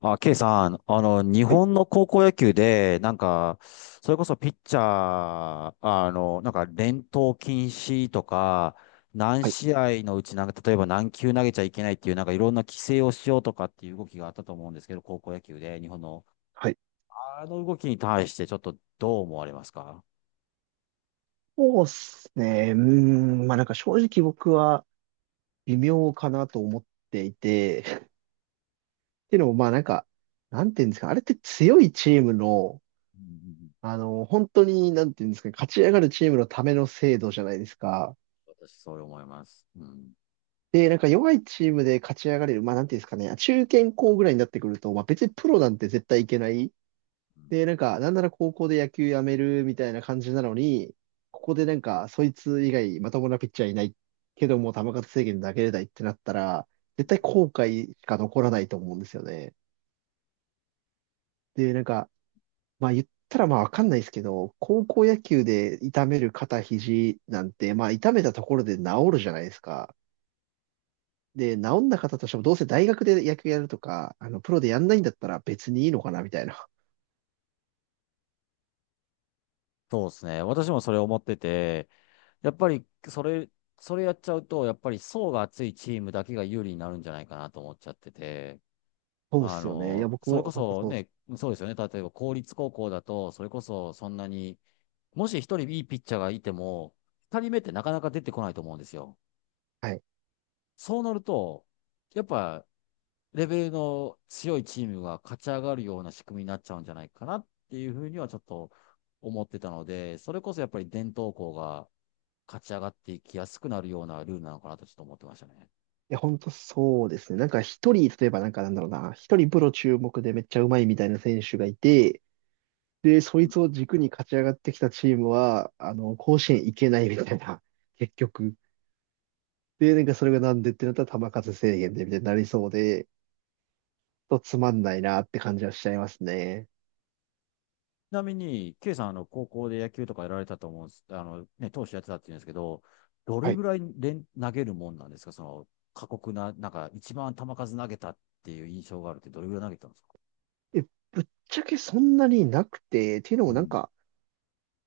ケイさん、日はい、本の高校野球で、それこそピッチャー、連投禁止とか、何はい、試合のうち、例えば何球投げちゃいけないっていう、いろんな規制をしようとかっていう動きがあったと思うんですけど、高校野球で、日本の、はい。あの動きに対して、ちょっとどう思われますか？そうですね。うーん、まあなんか正直僕は微妙かなと思っていて、っていうのもまあなんか、なんていうんですか、あれって強いチームの、うんうん。うん。本当に、なんていうんですかね、勝ち上がるチームのための制度じゃないですか。私、そう思います。うん。で、なんか弱いチームで勝ち上がれる、まあなんていうんですかね、中堅校ぐらいになってくると、まあ別にプロなんて絶対いけない。で、うなんか、なんなら高校で野球やめるみたいな感じなのに、ここでなんか、そいつ以外まともなピッチャーいない、けども球数制限投げれないってなったら、絶対ん。後悔しか残らないと思うんですよね。で、なんか、まあ言ったらまあわかんないですけど、高校野球で痛める肩、肘なんて、まあ痛めたところで治るじゃないですか。で、治んな方としてもどうせ大学で野球やるとか、プロでやんないんだったら別にいいのかなみたいな。そうですね。私もそれ思ってて、やっぱり、それやっちゃうと、やっぱり層が厚いチームだけが有利になるんじゃないかなと思っちゃってて、そうっすよね。いや、僕それこも本当そそうっす。ね、そうですよね。例えば公立高校だと、それこそそんなに、もし一人いいピッチャーがいても、二人目ってなかなか出てこないと思うんですよ。はいそうなると、やっぱ、レベルの強いチームが勝ち上がるような仕組みになっちゃうんじゃないかなっていうふうにはちょっと思ってたので、それこそやっぱり伝統校が、勝ち上がっていきやすくなるようなルールなのかなとちょっと思ってましたね。や、本当そうですね。なんか一人、例えばなんかなんだろうな、一人プロ注目でめっちゃうまいみたいな選手がいて、で、そういん。ちつを軸に勝ち上がってきたチームは、甲子園行けないみたいな、結局。で、なんかそれがなんでってなったら球数制限でみたいになりそうで、ちょっとつまんないなって感じはしちゃいますね。なみに、K さん、高校で野球とかやられたと思うんです、ね、投手やってたって言うんですけど、どれはい。ぐらい連投げるもんなんですか、その、過酷な、一番球数投げたっていう印象があるって、どれぐらい投げたんですか？え、ぶっちゃけそんなになくて、っていうのうもなんん。か、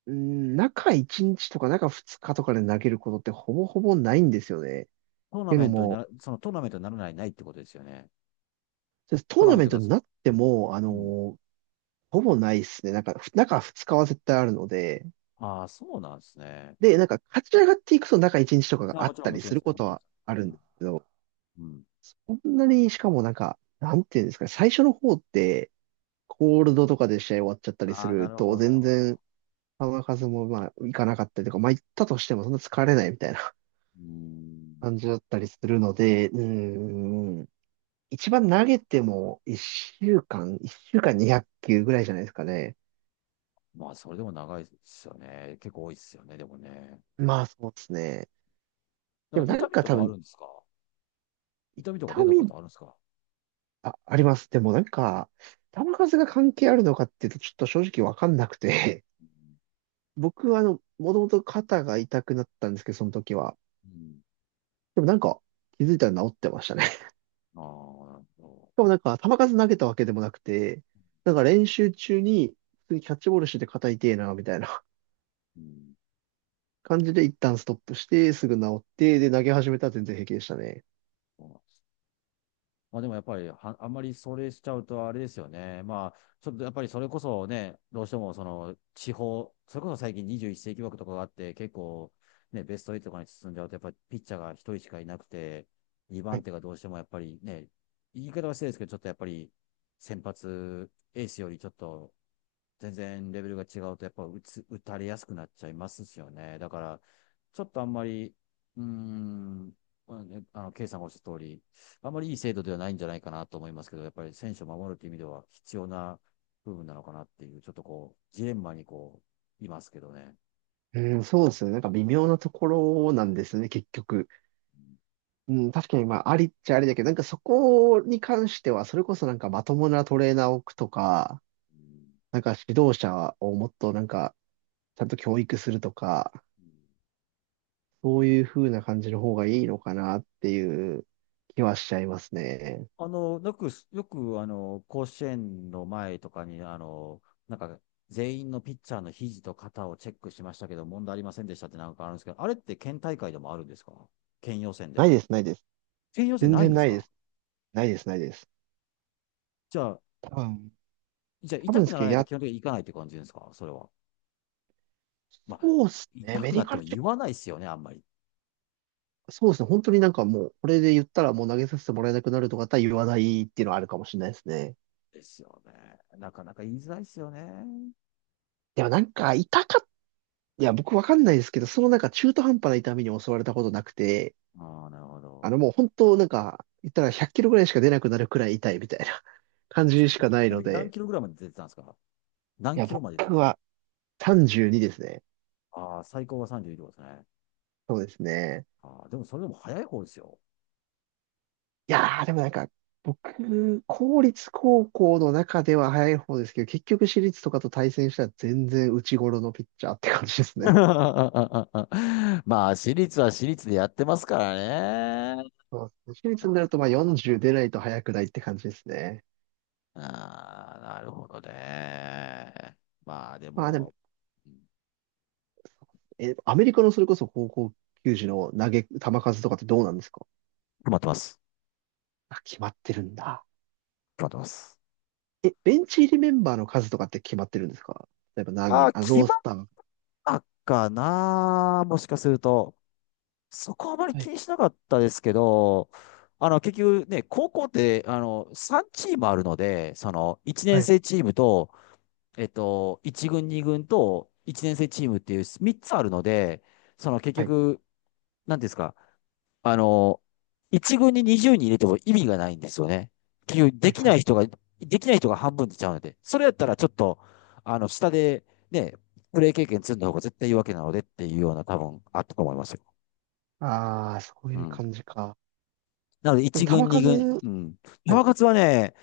うん、中1日とか中2日とかで投げることってほぼほぼないんですよね。っトーナていうメのントになも、ら、そのトーナメントにならないってことですよね。そうです。トトーーナナメンメトントが、になっても、うん。ほぼないですね。なんか、中2日は絶対あるので、ああ、そうなんですね。で、なんか、勝ち上がっていくと中1日とかがあ、あもっちろん、たもりちろすん、るそこうなとりまはす。あうるんん。ですけど、うん。こんなに、しかもなんか、なんていうんですかね、最初の方って、コールドとかで試合終わっちゃったりすああ、なるるほと、ど、なる全ほ然、ど。球数もまあ、いかなかったりとか、まあ、行ったとしてもそんな疲れないみたいな うー ん。感じだったりするので、うーん、一番投げても1週間、1週間200球ぐらいじゃないですかね。まあ、それでも長いですよね。結構多いですよね、でもね。まあ、そうですね。だでかもらな痛んみかと多かあ分、るんですか？痛みとか出痛たこみ、とあるんですか？あ、あります。でもなんか、球数が関係あるのかっていうと、ちょっと正直わかんなくて、うん。僕はもともと肩が痛くなったんですけど、その時は。うん。でもなんか、気づいたら治ってましたね。しああ、なるほど。かもなんか、球数投げたわけでもなくて、なんか練習中に、普通にキャッチボールしてて肩痛えな、みたいな うん。感じで一旦ストップして、すぐ治って、で、投げ始めたら全然平気でしたね。そうなん。まあでもやっぱりは、あんまりそれしちゃうとあれですよね。まあ、ちょっとやっぱりそれこそね、どうしてもその地方、それこそ最近21世紀枠とかがあって、結構ね、ベスト8とかに進んじゃうと、やっぱりピッチャーが一人しかいなくて、2は番い。手がどうしてもやっぱりね、言い方は失礼ですけど、ちょっとやっぱり先発エースよりちょっと全然レベルが違うと、やっぱ打つ、打たれやすくなっちゃいますしよね。だから、ちょっとあんまり、うーん、まあね、ケイさんがおっしゃった通り、あまりいい制度ではないんじゃないかなと思いますけど、やっぱり選手を守るという意味では必要な部分なのかなっていう、ちょっとこう、ジレンマにこう、いますけどね。うん、そうですよね。なんか微妙なところなんですね、結局。うん、確かにまあ、ありっちゃありだけど、なんかそこに関しては、それこそなんかまともなトレーナーを置くとか、なんか指導者をもっとなんか、ちゃんと教育するとか、そういう風な感じの方がいいのかなっていう気はしちゃいますね。よく、甲子園の前とかに、なんか、全員のピッチャーの肘と肩をチェックしましたけど、問題ありませんでしたってなんかあるんですけど、あれって県大会でもあるんですか、県予選でないも。です、ないです。県予選全ないん然ですないでか？す。ないです、ないです。じゃあ、多分、じゃあ多痛分でくすならけど、ないとや、基本的に行かないって感じですか、それは。まあ、そうっすね。痛メくデなィっカてもルチェ言ッわないですよね、あんまり。ク、そうですね。本当になんかもう、これで言ったらもう投げさせてもらえなくなるとかだったら言わないっていうのはあるかもしれないですね。ですよね。なかなか言いづらいですよね。でもなんか、痛かっいや、僕わかんないですけど、そのなんか中途半端な痛みに襲われたことなくて、ああ、なるほど。もう本当なんか、言ったら100キロぐらいしか出なくなるくらい痛いみたいな 感ちじしかないなのみに何で、キロぐらいまで出てたんですか、何いや、キロまで出て。僕は32ですね。ああ、最高が32キロですね。そうですね。ああ、でもそれでも早い方ですよ。いやー、でもなんか、僕、公立高校の中では早い方ですけど、結局私立とかと対戦したら全然内頃のピッチャーって感じです ね。まあ、私立は私立でやってますからね。そうですね。私立になるとまあ40出ないと早くないって感じですね。ああ、なるほどね。まあ、でまあでも、もうん、え、アメリカのそれこそ高校球児の球数とかってどうなんですか決まってます。あ？決まってるんだ。決まってます。え、ベンチ入りメンバーの数とかって決まってるんですか？例えば何あ人、あ、あ、決ローまっスター。たかな。もしかすると。そこはあまりは気い、にしなかったですけど、結局ね、高校って、3チームあるので、その、1は年い、生チームと、えっと、1軍、2軍と、1年生チームっていう3つあるので、その、結はい、局、なんていうんですか、あの、1軍に20人入れても意味がないんですよね。結局、はい、はい。できない人が半分出ちゃうので、それやったらちょっと、下で、ね、プレー経験積んだ方が絶対いいわけなのでっていうような多分あったと思いますよ。ああ、そうういうん。感じか。なので、でも1球軍、2数、軍、うん。パはい、ワ活はね、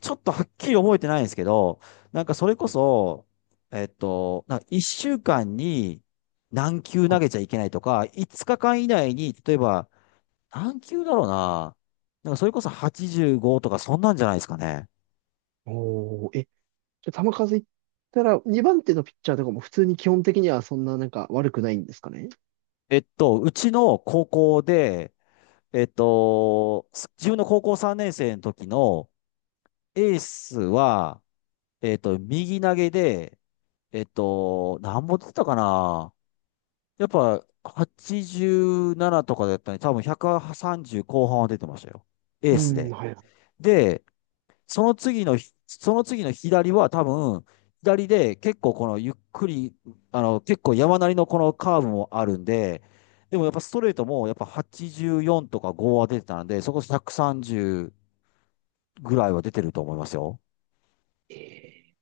ちょっとはっきり覚えてないんですけど、なんかそれこはい、そ、えっと、なんか1週間に何球は投い。げちゃいけないとか、5日間以内に、例えば、何球だろうな。なんかそれこそ85とかそんなんじゃないですかね。おー、え、じゃあ球数いったら、2番手のピッチャーとかも普通に基本的にはそんななんか悪くないんですかね？えっと、うちの高校で、えっと、自分の高校3年生の時のエースは、えっと、右投げで、えっと、何本出てたかな、やっぱ87とかだったのに、多分130後半は出てましたよ。エうースん、で。はい。で、その次のひ、その次の左は多分、左で結構このゆっくり、結構山なりのこのカーブもあるんで、でもやっぱストレートもやっぱ84とか5は出てたんで、そこ130ぐらいは出てると思いますよ。え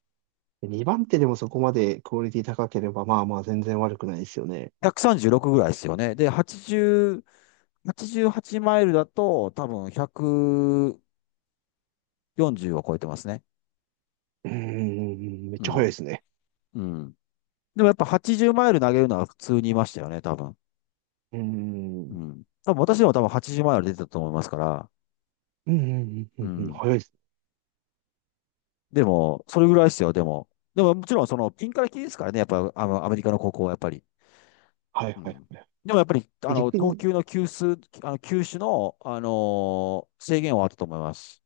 2番手でもそこまでクオリティ高ければ、まあまあ全然悪くないですよね。136ぐらいですよね。で、80、8マイルだと多分140を超えてますね。うーん、めっうちゃ早いでん。すね。うん。でもやっぱ80マイル投げるのは普通にいましたよね、多分。うーん、ううん。多分私でも多分80マイル出てたと思いますから。ん、うん、ううん、うん、ん。早いですね。でも、それぐらいですよ、でも。でももちろんそのピンからキリですからね、やっぱあのアメリカの高校はやっぱり。はい、うはい、ん。はい。でもやっぱり、で逆投に、球の球数、球種の、制限はあったと思います。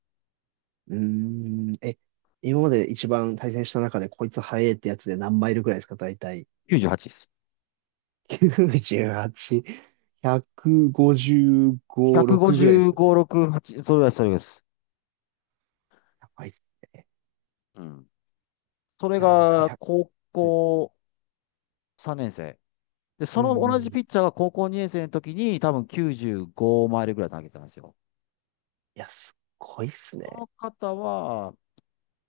うーん、え、今まで一番対戦した中でこいつ早いってやつで何マイルくらいですか、大体。98です。98、155、6ぐらいです。155、6、8、それぐらいです、それぐらいです。やばいっす。うん。それいや、僕1、が、高え、校3年生。で、うその同ん、じいピッチャーが高校2年生の時に多分95マイルぐらい投げてたんですよ。や、すっごいっすそね。の方は、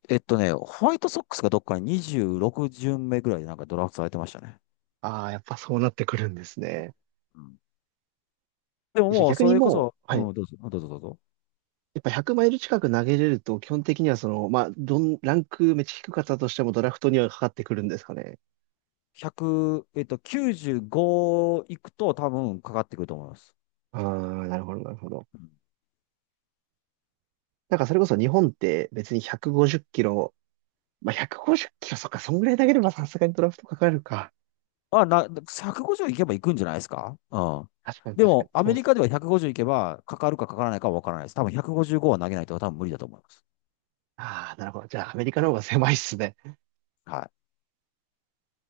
えっとね、ホワイトソックスがどっかに26巡目ぐらいでなんかドラフトされてましたね。ああ、やっぱそうなってくるんですね。うん。でもじゃあもう逆そにれこもそ、う、うはい。ん、どうぞ、どうぞどうぞ。やっぱ100マイル近く投げれると、基本的にはその、まあ、ランクめっちゃ低かったとしてもドラフトにはかかってくるんですかね。100、えっと、95いくと多分かかってくると思います。ああ、なるほど、なるほど。うん。なんかそれこそ日本って別に150キロ、まあ、150キロ、そっか、そんぐらい投げればさすがにドラフトかかるか。あ、な、150いけばいくんじゃないですか、うん。確かに、で確かも、に。アそメうっリす。カでは150いけば、かかるかかからないかは分からないです。多分155は投げないと多分無理だと思います。ああ、なるほど。じゃあアメリカの方が狭いっすね。はい。